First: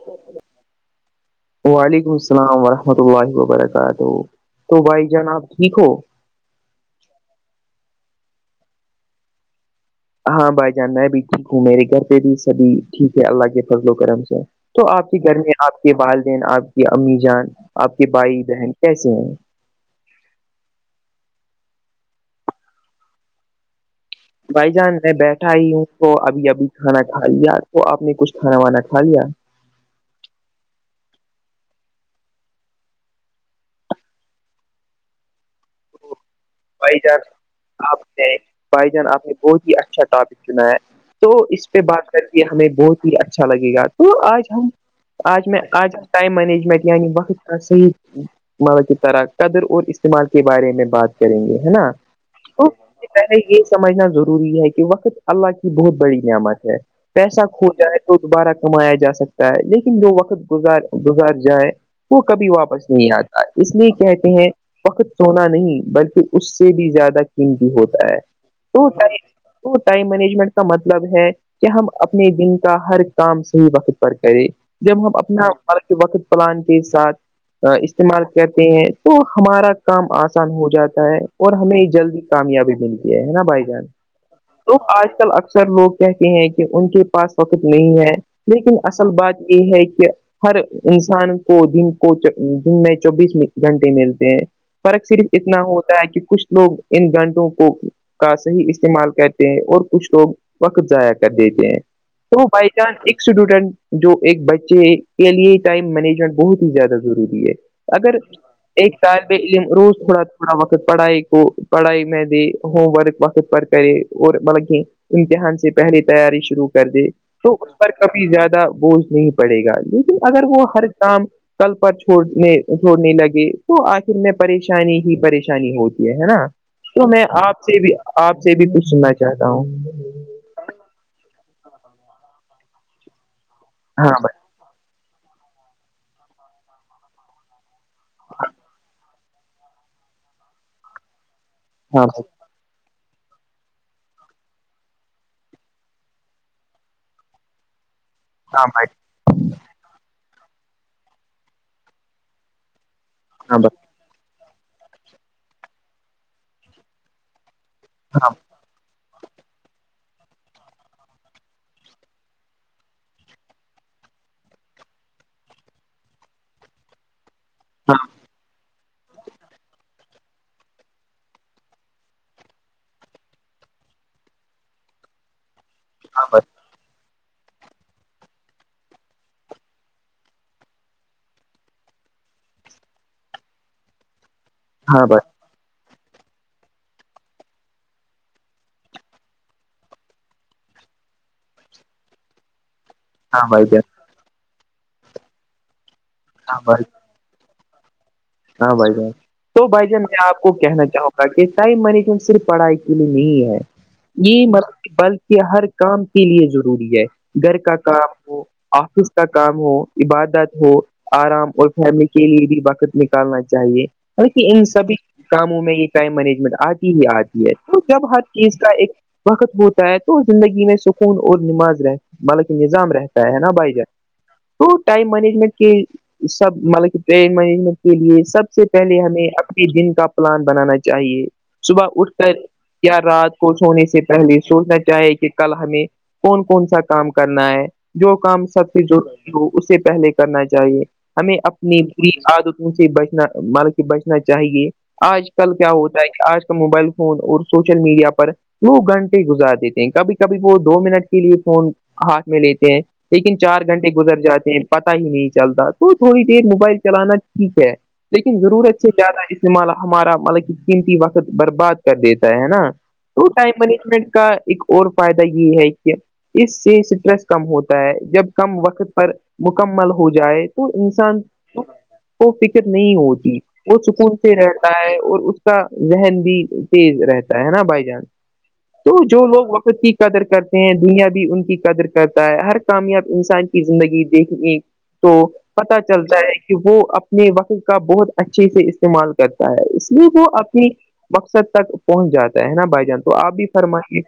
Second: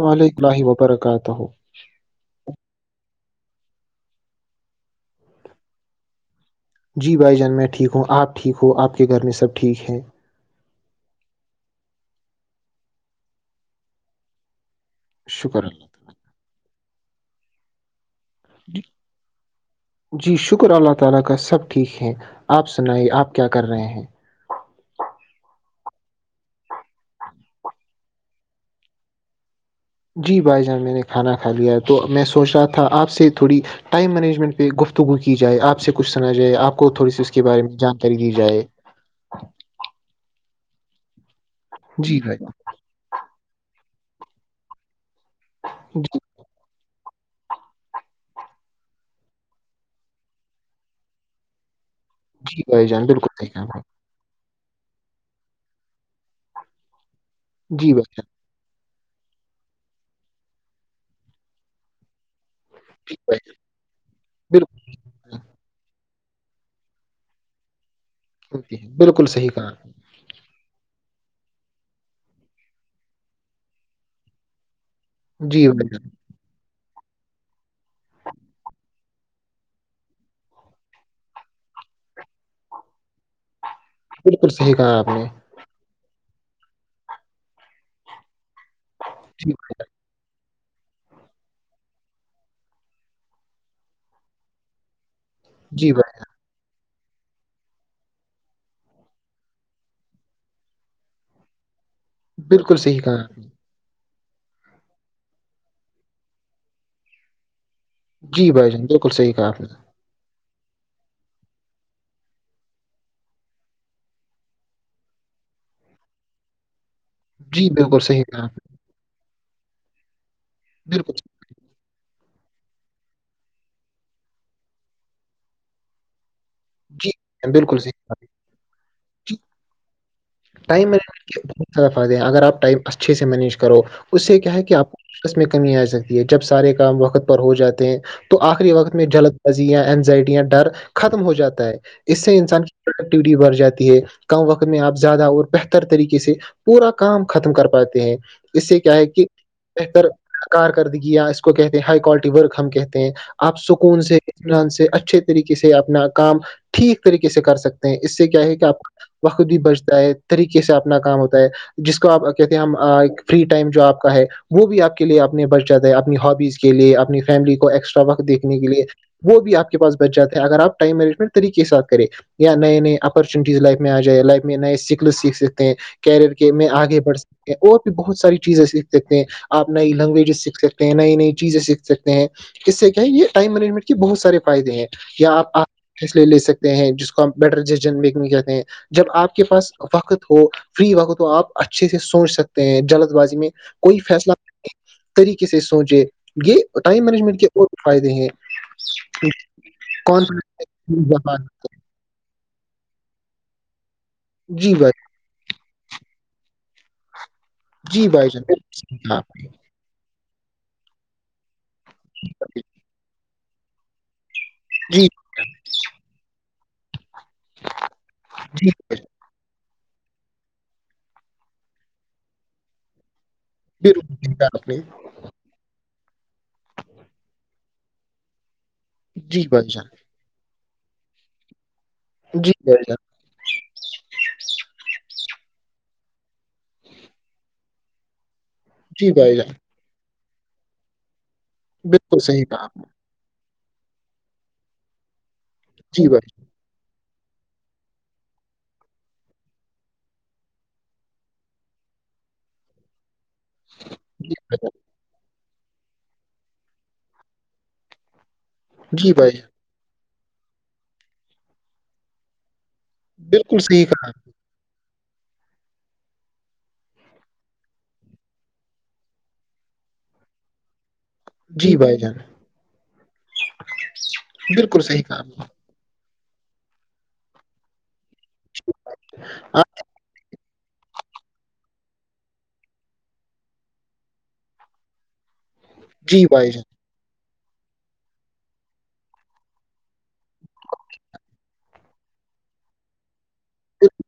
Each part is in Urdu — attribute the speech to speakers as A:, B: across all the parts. A: وعلیکم اللہ وبرکاتہ
B: وعلیکم السلامورحمۃ اللہ وبرکاتہ تو بھائی جان آب ٹھیک ہو
A: جی بھائی جان میں ٹھیک ہوں آپ ٹھیک ہووں آپ کے گھر میں سب ٹھیک ہیں
B: ہاں بھائی جان میں بھی ٹھیک ہوں میرے گھر پہ بھی سبھی ٹھیک ہے اللہ کے فضل و کرم سے تو آپ کے گھر میں
A: شکر
B: آپ
A: اللہ
B: کے والدین آپ کی امی جان آپ کے بھائی بہن
A: جی
B: کیسے ہیں
A: جی شکر اللہ تعالی کا سب ٹھیک ہے آپ سنائی آپ کیا کر رہے ہیں
B: بھائی جان میں بیٹھا ہی ہوں تو ابھی ابھی کھانا کھا لیا تو آپ نے کچھ کھانا وانا کھا لیا
A: جی بھائی جان میں نے کھانا کھا لیا تو میں سوچ رہا تھا آپ سے تھوڑی ٹائم مینجمنٹ پہ گفتگو کی جائے آپ سے کچھ سنا جائے آپ کو
B: بھائی
A: تھوڑی
B: جان
A: اس کے بارے میں
B: آپ
A: جانکاری دی
B: نے
A: جائے
B: بھائی آپ نے بہت ہی اچھا ٹاپک چنا ہے تو اس پہ بات
A: جی
B: کر
A: بھائی
B: کے ہمیں بہت ہی اچھا لگے گا تو آج ہم آج میں آج
A: جان جی
B: ٹائم مینجمنٹ یعنی وقت تسیید مطلب کی طرح قدر اور استعمال کے بارے میں بات کریں گے ہے نا
A: جی
B: تو
A: بھائی
B: سب
A: جان
B: سے
A: بالکل
B: پہلے
A: صحیح
B: یہ
A: کہا بھائی
B: سمجھنا ضروری ہے کہ وقت اللہ کی بہت بڑی نعمت ہے پیسہ کھو
A: جی
B: جائے
A: بھائی
B: تو
A: جان
B: دوبارہ کمایا جا سکتا ہے لیکن جو وقت گزار گزار جائے وہ کبھی واپس نہیں
A: جی بھائی
B: آتا
A: جان
B: اس لیے کہتے ہیں
A: بالکل
B: فخت سونا نہیں بلکہ اس سے بھی زیادہ قیمتی ہوتا ہے
A: سنتے ہیں بالکل صحیح کہا
B: تو
A: آپ نے. جی
B: ٹائم مینجمنٹ کا مطلب ہے کہ ہم اپنے دن کا ہر کام صحیح وقت پر کریں جب ہم اپنا مر کے وقت پلان کے ساتھ استعمال کرتے ہیں تو ہمارا کام آسان ہو جاتا اور ہمیں جلدی کامیابی ملتی ہے ہے نا بھائی جان
A: بھائی جان بالکل صحیح
B: تو
A: کہا
B: آج
A: آپ نے
B: کل اکثر اکثر لوگ کہتے ہیں کہ ان کے پاس وقت نہیں ہے لیکن اصل بات
A: جی
B: یہ ہے کہ ہر انسان کو دن کو دن میں چوبیس گھنٹے ملتے ہیں فرق صرف اتنا
A: جی
B: ہوتا ہے
A: بھائی
B: کہ کچھ لوگ ان گھنٹوں کو کا صحیح استعمال کرتے ہیں اور کچھ لوگ وقت ضائع کر دیتے ہیں تو بائی
A: بالکل
B: چانس
A: صحیح
B: ایک
A: کہا
B: اسٹوڈنٹ جو ایک بچے کے لیے ٹائم مینجمنٹ بہت ہی زیادہ ضروری ہے اگر
A: جی بھائی جان
B: ایک
A: بالکل صحیح
B: طالب
A: کہا آپ
B: علم
A: نے
B: روس تھوڑا تھوڑا وقت پڑھائی کو پڑھائی میں دی ہوم ورک وقت پر کرے اور مطلب کہ امتحان سے پہلے تیاری شروع کر دے تو
A: جی
B: اس پر
A: بالکل صحیح
B: کافی
A: کہا آپ
B: زیادہ بوجھ نہیں پڑے گا لیکن اگر وہ ہر
A: نے بالکل
B: کام کل پر چھوڑنے چھوڑنے لگے تو آخر میں پریشانی ہی پش پریشانی ہوتی ہے ہے نا
A: صحیح
B: تو
A: جی
B: میں
A: بھائی جان،
B: آپ سے
A: بالکل صحیح
B: بھی
A: کہا
B: آپ سے بھی پوچھنا
A: نے۔
B: چاہتا ہوں
A: ٹائم مینج کے بہت زیادہ فائدے ہیں اگر آپ ٹائم اچھے سے مینیج کرو
B: ہاں
A: اس سے کیا ہے کہ آپ کو اس میں کمی آ سکتی ہے جب سارے کام وقت پر ہو جاتے ہیں تو آخری وقت میں جلد یا اینزائٹی یا ڈر ختم ہو جاتا ہے
B: بھائی
A: اس
B: ہاں
A: سے انسان پروڈٹیوٹی بڑ جاتی ہے ک وقت میں آپ زیادہ اور بہتر طریقے سے پورا کام ختم کر پاتے ہیں اس سے
B: بھائی
A: کیا ہے کہ بہتر کارکردگیا یا اس کو کہتے ہیں ہائی کوالٹی ورک ہم کہتے ہیں آپ
B: ہاں بھئی
A: سکون سے ان سے اچھے طریقے سے اپنا کام ٹھیک طریقے سے کر سکتے ہیں اس سے
B: ہاں بھائی
A: کیا ہے کہ آپ وقود بھی بچتا ہے طریقے سے اپنا کام ہوتا ہے جس کو آپ کہتے ہیں ہم فری ٹائم جو آپ کا ہے وہ بھی آپ کے لیے اپنے بچ جاتا ہے اپنی ہابیز کے لیے اپنی فیملی کو
B: ہاں
A: ایکسٹرا وقت دیکھنے کے لیے وہ بھیپ کے پاس چ جا ہیں اگر آپ ٹائم مینجمنٹ طریقے سات کریں یا نئے نئے اپارچونیٹیز لائف میں آ جائے لائف میں نئے سکل سیکھ ستے ہیں
B: ہاں بھائی
A: کیریئر میں آگے بڑھ سکتے ہیں اور بھی بہت ساری چیزیں سیکھ ستے ہیں آپ نئی لینگویجز سیکھ سکتے ہیں نئی نئی چیزیں سیکھ سکتے ہیں اس سے کیا ہے یہ ٹائم مینجمنٹ بہت سارے فائدے ہیں
B: ہاں بھائی
A: یا آپ فصلے لے سکتے ہیں جس کو آپ بیٹر ڈن میکنگ کہتے ہیں جب آپ کے پاس وقت ہو فری وقت ہو آپ اچھے سے سوچ سکتے ہیں جلد بازی
B: ہاں
A: میں
B: بھائی
A: کوئی فیصلہ طریقے سے سوچے یہ
B: ہاں بھائی
A: ٹائم مینجمنٹ کے بہت فائدے ہیں
B: ہاں بھائی جان تو بھائی جان میں آپ کو کہنا چاہوں گا کہ
A: کانفیڈنس
B: ٹائم مینجمنٹ صرف پڑھائی نہیں ہے یہ م
A: جی بھائی
B: بلکہ ہر کام کے لیے ضروری ہے گھر کا
A: جی
B: کام
A: بھائی جان
B: ہو آفس کا
A: بالکل
B: کام ہو عبادت ہو آرام اور فہرنے کے لیے بھی بقت نکالنا چاہیے بہ ان سبھی
A: جی
B: کاموں میں یہ ٹائم مینجمنٹ آتی ہی آتی تو جب ہر چیز کا ایک وقت ہوتا ہے تو زندگی میں سکون اور نماز رہ مطاک نظام رہتا ہے نا بھائی تو ٹائم مجمٹ سب مطلب ممنٹ کے لیے سب سے پہلے ہمیں
A: جی
B: اپنے دن کا پلان بنانا چاہیے صبح اٹھ کر یا رات کوھ ہونے سے پہلے سوچنا چاہے کہ کل ہمیں کون کون سا کام کرنا ہے جو کام سب سے جڑ رہ
A: بھائی
B: ہو
A: جان
B: اسے پہلے کرنا چاہیے ہمیں اپنی بری
A: بالکل صحیح
B: عادت
A: کہا آپ نے
B: بچنا مطلب کہ بچنا چاہیے آج کل کیا ہوتا ہے
A: جی بھائی
B: کہ آج کل موبائل فون اور سوشل میڈیا پر دو گھنٹے گزار دیتے ہیں کبھی کبھی وہ دو منٹ کے لیے فون ہاتھ میں لیتے ہیں لیکن چار گھنٹے گزر جاتے ہیں
A: جان
B: پتہ ہی نہیں چلتا تو تھوڑی دیر موبائل چلانا ٹھیک ہے لیکن ضرورت سے
A: جی
B: زیادہ
A: بھائی جان
B: استعمال ہمارا مطلب قیمتی وقت برباد کر دیتا ہے ہے نا تو
A: جی
B: ٹائم
A: بھائی جان بالکل صحیح کہا آپ نے
B: مینجمنٹ
A: جی بھائی
B: کا ایک اور فائدہ یہ ہے کہ اس سے اسٹریس کم ہوتا ہے جب کم وقت پر مکمل ہو جائے تو انسان
A: جی بھائی جان
B: وہ فکر نہیں ہوتی وہ سکون سے رہتا
A: بالکل
B: ہے
A: صحیح کہا آپ
B: اور
A: نے۔ جی بھائی جان بالکل صحیح کہا آپ
B: اس
A: نے
B: کا ذہن بھی تیز رہتا ہے نا بائی جانس تو جو لوگ
A: آپ-
B: وقت کی قدر کرتے دنیا بھی ان کی قدر کرتا ہے ہر کامیاب انسان کی زندگی دیکھنے تو پت چلتا
A: جی
B: ہے
A: بھائی
B: کہ
A: جان
B: وہ اپنے وقت کا بہت اچھے سے استعمال کرتا ہے اس لیے وہ اپنی مقصد تک پہنچ جاتا ہے نا بھائی جان تو آپ بھی فرمائی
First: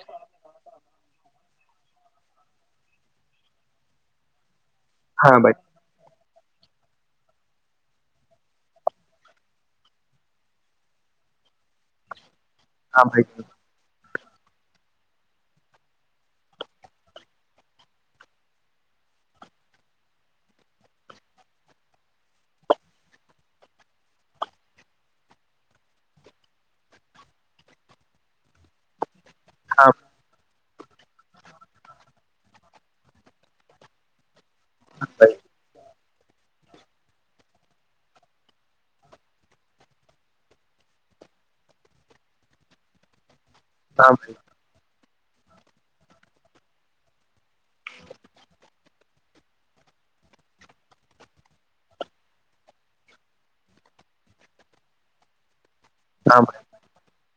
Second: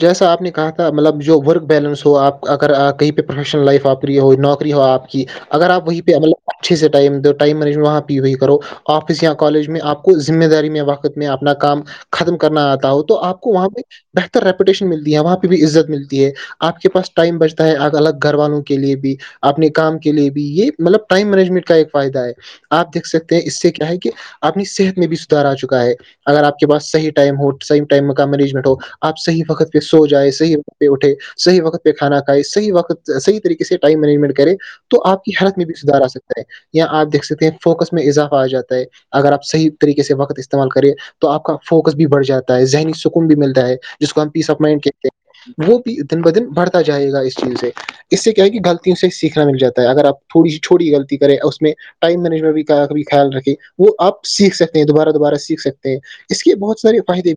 A: جیسا آپ نے کہا تھا مطلب جو ورک بیلنس ہو آپ اگر آ کہیں پہ پروفیشنل لائف آپری ہو نوکری ہو آپ کہ
B: ہاں بھائی
A: اگر آپ وہیں پہ مطلب اچھے سے ٹائم ٹائم مج وہاں پہ وہی کرو آفس یا کالج میں آپ کو ذمہ داری میں وقت میں اپنا کام ختم کرنا آتا ہو
B: ہاں
A: تو
B: بھائی
A: آپ کو وہاں پہ بہتر ریپوٹیشن ملتی ہے وہاں پہ بھی عزت ملتی ہے آپ کے پاس ٹائم بچتا ہے الگ گھر والوں کے لیے بھی اپنے کام کے لیے بھی یہ مطلب ٹائم مینجمنٹ کا ایک فائدہ ہے آپ دیکھ سکتے ہیں اس سے کیا ہے کہ اپنی صحت میں بھی سدار آ چکا ہے اگر آپ کے پس صحیح ٹائم ہو صح ٹائم کا مینجمنٹ ہو آپ صحیح وقت پہ
B: ہاں
A: سو جائےیں صحی پہ اٹھے صح وقت پہ کھانا کھائے صحی وقت صح طریقے سے ٹائم مینجمنٹ کرے تو آپ کی
B: بھائی
A: ہرت بھی سدھار آ سکتا ہے یا آپ دھ سکتے ہیں فوکس میں اضافہ آ جاتا ہے اگر آپ صحیح طریقے سے وقت استعمال کرے تو آپ کا فوکس بھی بڑھ جاتا ہے ذہنی سکون بھی ملتا ہے جس
B: ہاں
A: کو ہم
B: بھائی
A: پیس آف مائنڈتے ہیں وہ بھی دن ب دن بڑھتا جائے گا اس چیز سے اس سے کیا ہے کہ غلطیوں سے سیکھنا مل جاتا ہے اگر آپ تھوڑی سی چھوٹی غلط کرے اس میں ٹائم مینجمنٹ بھی کا خیال رکھے وہ آپیکھ سکتے ہیں دوبارہ دوبارہ سیکھ سکتے ہیں
B: ہاں
A: اس کے بہت سار فائدے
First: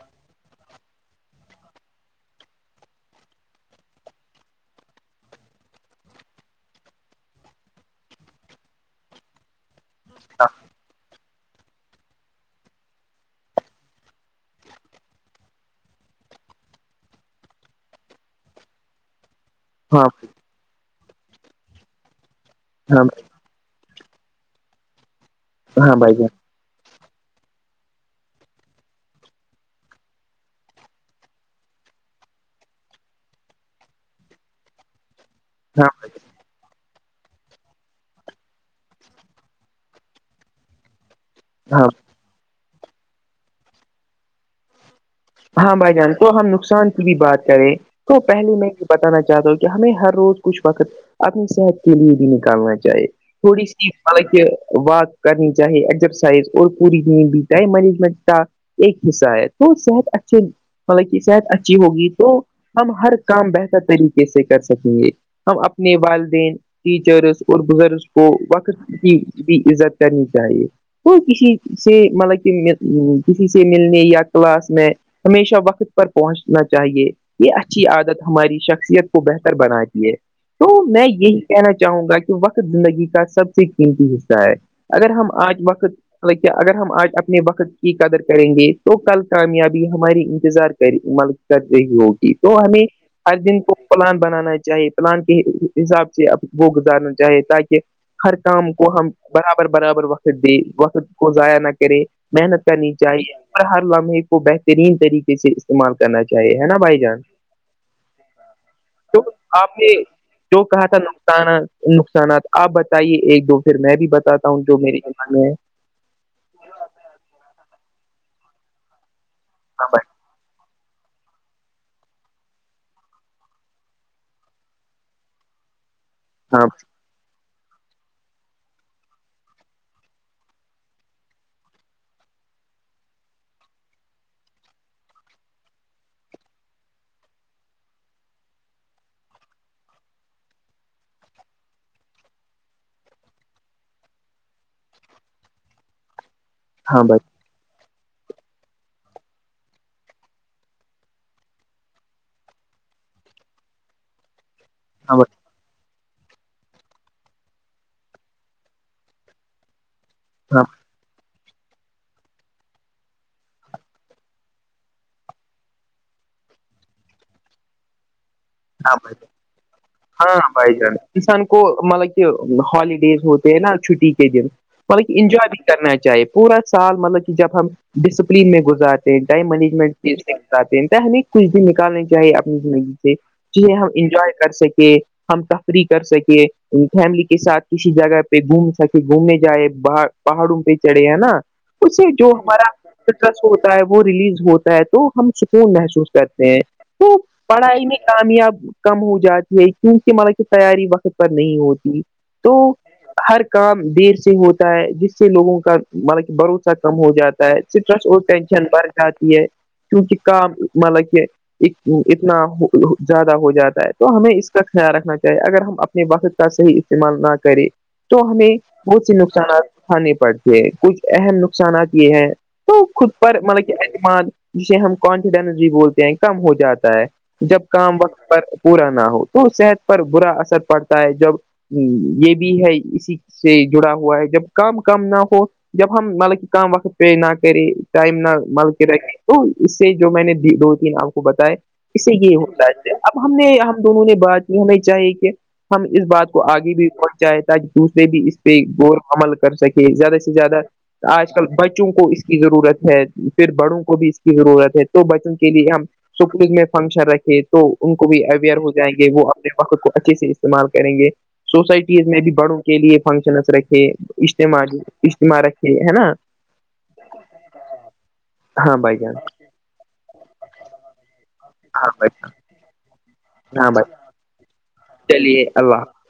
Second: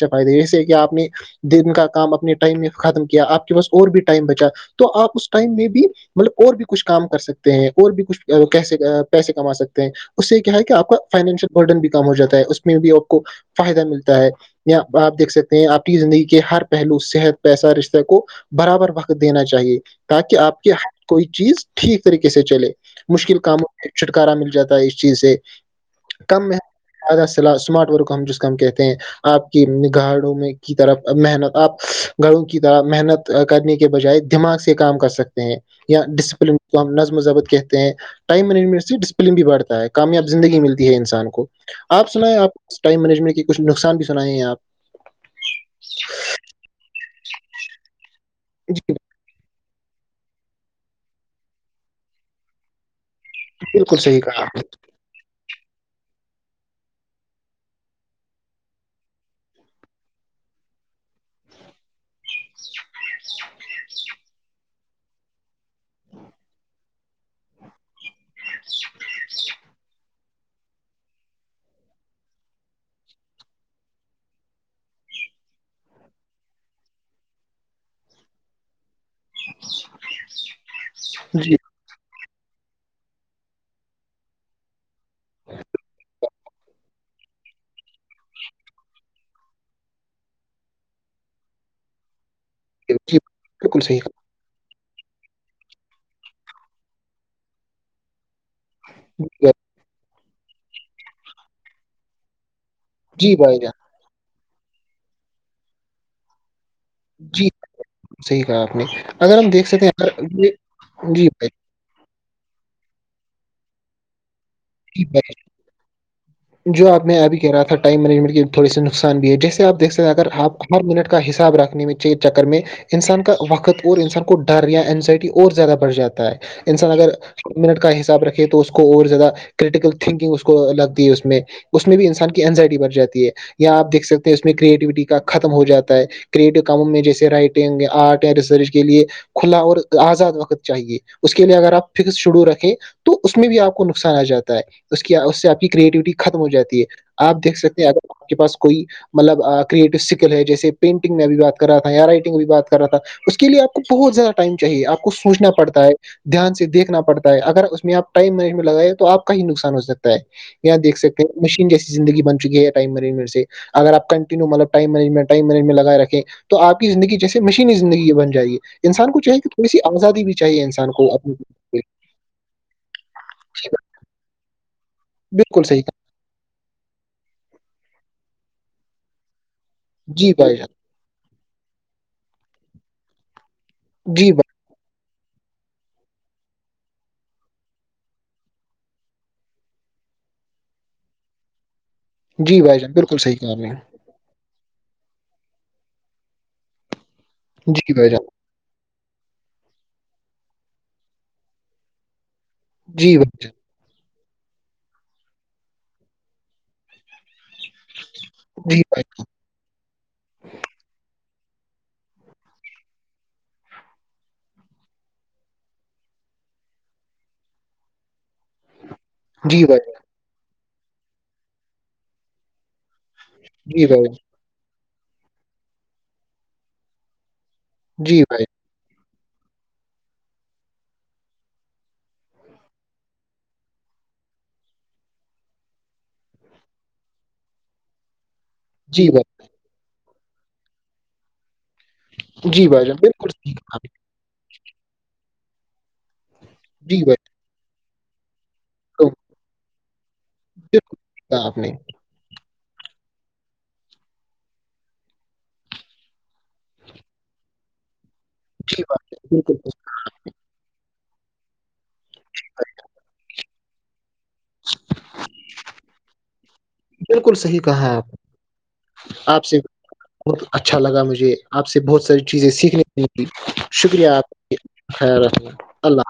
A: سے فائدے جیسے کہ آپ نے دن کا کام اپنے ٹائم میں ختم کیا آپ کے پاس اور بھی ٹائم بچا تو آپ اس ٹائم میں بھی مطلب اور بھی کچھ کام کر سکتے ہیں اور بھی کچھ کیس پیسے کما سکتے ہیں اس سے
B: بھائی
A: کیا ہے کہ آپ کا فائنشیل گڈن بھی کام ہو جاتا ہے اس میں بھی آپ کو فائدہ ملتا ہے آپ دیکھ سکتے ہیں آپ زندگی کے ہر پہلو صحت پیسہ رشتے کو برابر وقت دینا چاہیے
B: ہاں
A: تاکہ آپ کے ہر کوئی چیز ٹھیک طریقے سے چلے
B: ہاں
A: مشکل کاموں چھٹکارا مل جاتا ہے اس چیز سے
B: ہاں بھائی
A: کم مارٹ ورک ہم جس کا ہم کہتے ہیں آپ کی نگاڑوں میں کی طرف محنت آپ گڑوں کی طرح محنت کرنے کے بجائے دماغ سے کام کر سکتے ہیں
B: ہاں
A: یا ڈسپلن تو ہم نظم مذہبت کہتے ہیں ٹائم مینجمنٹ سے ڈسپلن بھی بڑھتا ہے کامیاب زندگی ملتی ہے انسان کو
B: ہاں
A: آپ سنائیں آپ ٹائم مینجمنٹ کے کچھ نقصان بھی سنیں ہیں آپ
B: ہاں بھائی جان کو ہم نقصان کی بھی بات کریں تو پہلے میں یہ بتانا چاہتا ہوں کہ کہ ہمیں ہر روز کچھ وقت اپنی صحت کے لیے بھی نکالنا چاہیے تھوڑی سی
A: بالکل صحیح
B: مطلب
A: کہا
B: کہ
A: آپ
B: وات کرنی چاہیے ایگزرسائز اور پوری زین بھی اہائم مینجمنٹ کا ایک حصہ ہے تو صحت اچھے مطلب کہ صحت اچھی ہوگی تو ہم ہر کام بہتر طریقے سے کر سکیں گے ہم اپنے والدین ٹیچرس اور بزرگ کو وقت کی بھی عزت کرنی چاہیے وہ کسی سے مطلب کہ کسی سے ملنے یا کلاس میں ہمیشہ وقت پر پہنچنا چاہیے یہ اچھی عادت ہماری شخصیت بہتر بنا دیے تو میں یہی
A: نے۔ جی
B: کہنا چاہ چاہوں گا کہ وقت زندگی کا سب سے قیمتی حصہ ہے اگر ہم آج وقت اگر ہم آج اپنے وقت کی قدر کریں گے تو کل کامیاب ہماری انتظار کر ع مل کر رہی ہوگی تو ہمیں
A: جی
B: ہر دن کو
A: بالکل صحیح
B: پلان بنانا چاہیے پلان کے حساب سے وہ گزارنا چاہے تاکہ ہر کام کو ہم
A: کہا
B: برابر برابر وقت دے وقت کو ضائع نہ کرے محنت کا نیچ آ
A: جی بھائی
B: اور
A: جان
B: ہر لمحے کو بہتر ترین طریقے سے استعمال کرنا چاہیے ہے نا بھائی
A: جی صحیح کہا آپ نے
B: تو
A: اگر ہم دیکھ
B: آپ
A: سکیں
B: نے
A: اگر یہ
B: جو کہا تھا
A: جی بھائی
B: نقصانہ نقصانات آپ بتائیے ایک دو پھر میں بھی بتاتا ہوں جو
A: جی بھائی
B: میریمان میں ہے
A: جو آپ نے ابھی کہہ رہا تھا ٹائم مینجمنٹ تھوڑی سا نقصان بھی ہے جیسے آپ
B: ہاں
A: دیکھ ستے ہیں
B: بھائی
A: اگر آپ ہر منٹ کا حساب رکھنے میں چکر میں انسان کا وقت اور انسان کو ڈر یا انینزائٹی اور زیادہ بڑھ جاتا ہے
B: ہاں
A: انسان اگر منٹ کا حساب رکھے تو اس کو اور زیادہ کرٹیکل تھنکنگ اس کو لگتی ہے اس میں اس میں بھی انسان کی انینزائٹی بڑ جاتی ہے یا آپ دیک سکتے ہیں اس میں کریٹیوٹی کا ختم ہو جاتا ہے کریٹو کاموں میں جیسے رائٹنگ آرٹ یا ریسرچ کے لیے کھلا اور آزاد وقت چاہیے اس کے لیے اگر آپ فکس شڈو رکھیں تو اس میں بھی آپ کو نقصان آ جاتا اس کی اس سے آپ کی کریٹیوٹی ختم ہو جاتی ہے
B: ہاں بھائی
A: آپ دیکھ سکتے ہیں اگر آپ کے پاس کوئی مطلب کریٹو سکل ہے جیسے پینٹنگ میں بھی بات کر رہا تھا یا رائٹنگ میں بھی بات کر رہا تھا اس کے لیے آپ کو بہت زیادہ ائم چاہیے آپ کو
B: ہاں بھائی
A: سوچنا پڑتا ہے دھیان سے دیکھنا پڑتا ہے اگر اس میں آ ٹائم مینجمنٹ لگائے تو آپ کا نقصان ہو سکتا ہے
B: ہاں
A: یااں دیک سکتے ہیں مشین جیسی زندگی بن چکی ہے ٹائم مری سے اگر آپ کنٹیو م ائٹائمجمٹ لگائے رکھے تو آپ کی زندگی جیسے مشینی زندگی یہ بن جائیے
B: ہاں بھائی ج ہاں بھائی
A: انسان
B: جان
A: اپنی
B: کسان کو مطلب کہ ہالیڈیز ہوتی نا چھٹی کے دن مطلب انجوائے بھی
A: بالکل صحیح
B: کرنا
A: کہا
B: چاہے پورا سال مطلب کہ جب ہم ڈسپلین میں گزاراتے ہیں ٹائم مینجمنٹی سے
A: جی بھائی جان
B: گزارے ہیں پ نہیں کچھ بھی نکالنا چاہیے اپنی زندگی سے جسیں ہم
A: جی
B: انجوائے کر سکے ہم تفریح کر سکیں فیملی کے ساتھ کسی جگہ پہ گھوم سکے گھومنے جائے باہر پہاڑوں پہ چڑھے ہیں نا اس سے جو
A: جی بھائی جان بالکل صحیح
B: ہماراٹرس
A: کہا آپ نے
B: ہوتا ہے ریلیز ہوتا ہے تو ہم سکون محسوس کرتے ہیں تو پڑھائی
A: جی
B: میں
A: بھائی جان
B: کم ہو جاتی ہے کیونکہ مطلب کہ تیاری وقت پر نہیں ہوتی تو
A: جی بھائی
B: ہر
A: جان
B: کام دیر سے ہوتا ہے جس سے لوگوں کا مطب کہ بھروسہ کم ہو جاتا ہے سٹرس اور ٹینشن
A: جی
B: بڑ
A: بھائی
B: جاتی ہے کیونکہ کام مطلب کہ اتنا زیادہ ہو جاتا ہے تو ہمیں اس کا خیال رکھنا چاہیے اگر ہم اپنے وقت کا صحیح استعمال نہ کریں تو ہمیں بہت سے نقصانات
A: جی بھائی
B: ا کھے پڑتے ہیں کچھ اہم نقصانات یہ ہیں تو خود پر مطلب کہ
A: جی بھائی
B: اعتماد جے ہم کانفیڈینس بھی بولتے ہیں کم ہو جاتا ہے جب کام
A: جی
B: وقت پر
A: بھائی
B: پورا نہ ہو تو صحت پر برا اثر پڑتا ہے جب ہ یہ بھی ہے اسی سے جڑا ہوا ہے جب کام کام نہ ہو جب ہم مطلب کہ کام وقت پیش نہ کریں ٹائم نہ مطلب
A: جی
B: رکھے
A: بھائی
B: تو اس سے جو میں نے دو تین آپ کو بتائے اس سے یہ ہوتا
A: جی بھائی جان
B: اب
A: بالکل
B: ہم نے
A: صحیح کہا
B: ہم دونوں نے بات کی ہمیں چاہی کہ ہم اس بات آگے بھی پہنچ چاہائے تھا دوسرے بھی اس پہ غور عمل کر سکے زیادہ سے زیادہ آج کل
A: آپ نے۔
B: بچوں کو کی ضرورت ہے پھر بڑوں کو بھی اس کی ضرورت ہے تو بچوں کے لیے ہم سکول میں فنکشن رکھے تو ان کو بھی اویئر ہو
A: جی
B: جائیں گے وہ
A: بھائی جان، بالکل صحیح کہا آپ نے جی بات
B: اپنے
A: بالکل
B: وقت کو اچھے سے استعمال کریں گے سوسائٹیز میں بھی بڑوں کے لیے فنکشنس رکھے اجتماع اجتماع رکھے ہے نا
A: بالکل صحیح کہا ہے
B: ہاں بھائی جان
A: آپ آپ سے بہت اچھا لگا مجھے آپ سے
B: ہاں
A: بہت
B: بھائی
A: ساری
B: جان
A: چیزیں سیکھنے
B: ہاں بھائی
A: شکریہ آپ خ
B: چلیے
A: رحم
B: حافظ
A: اللہ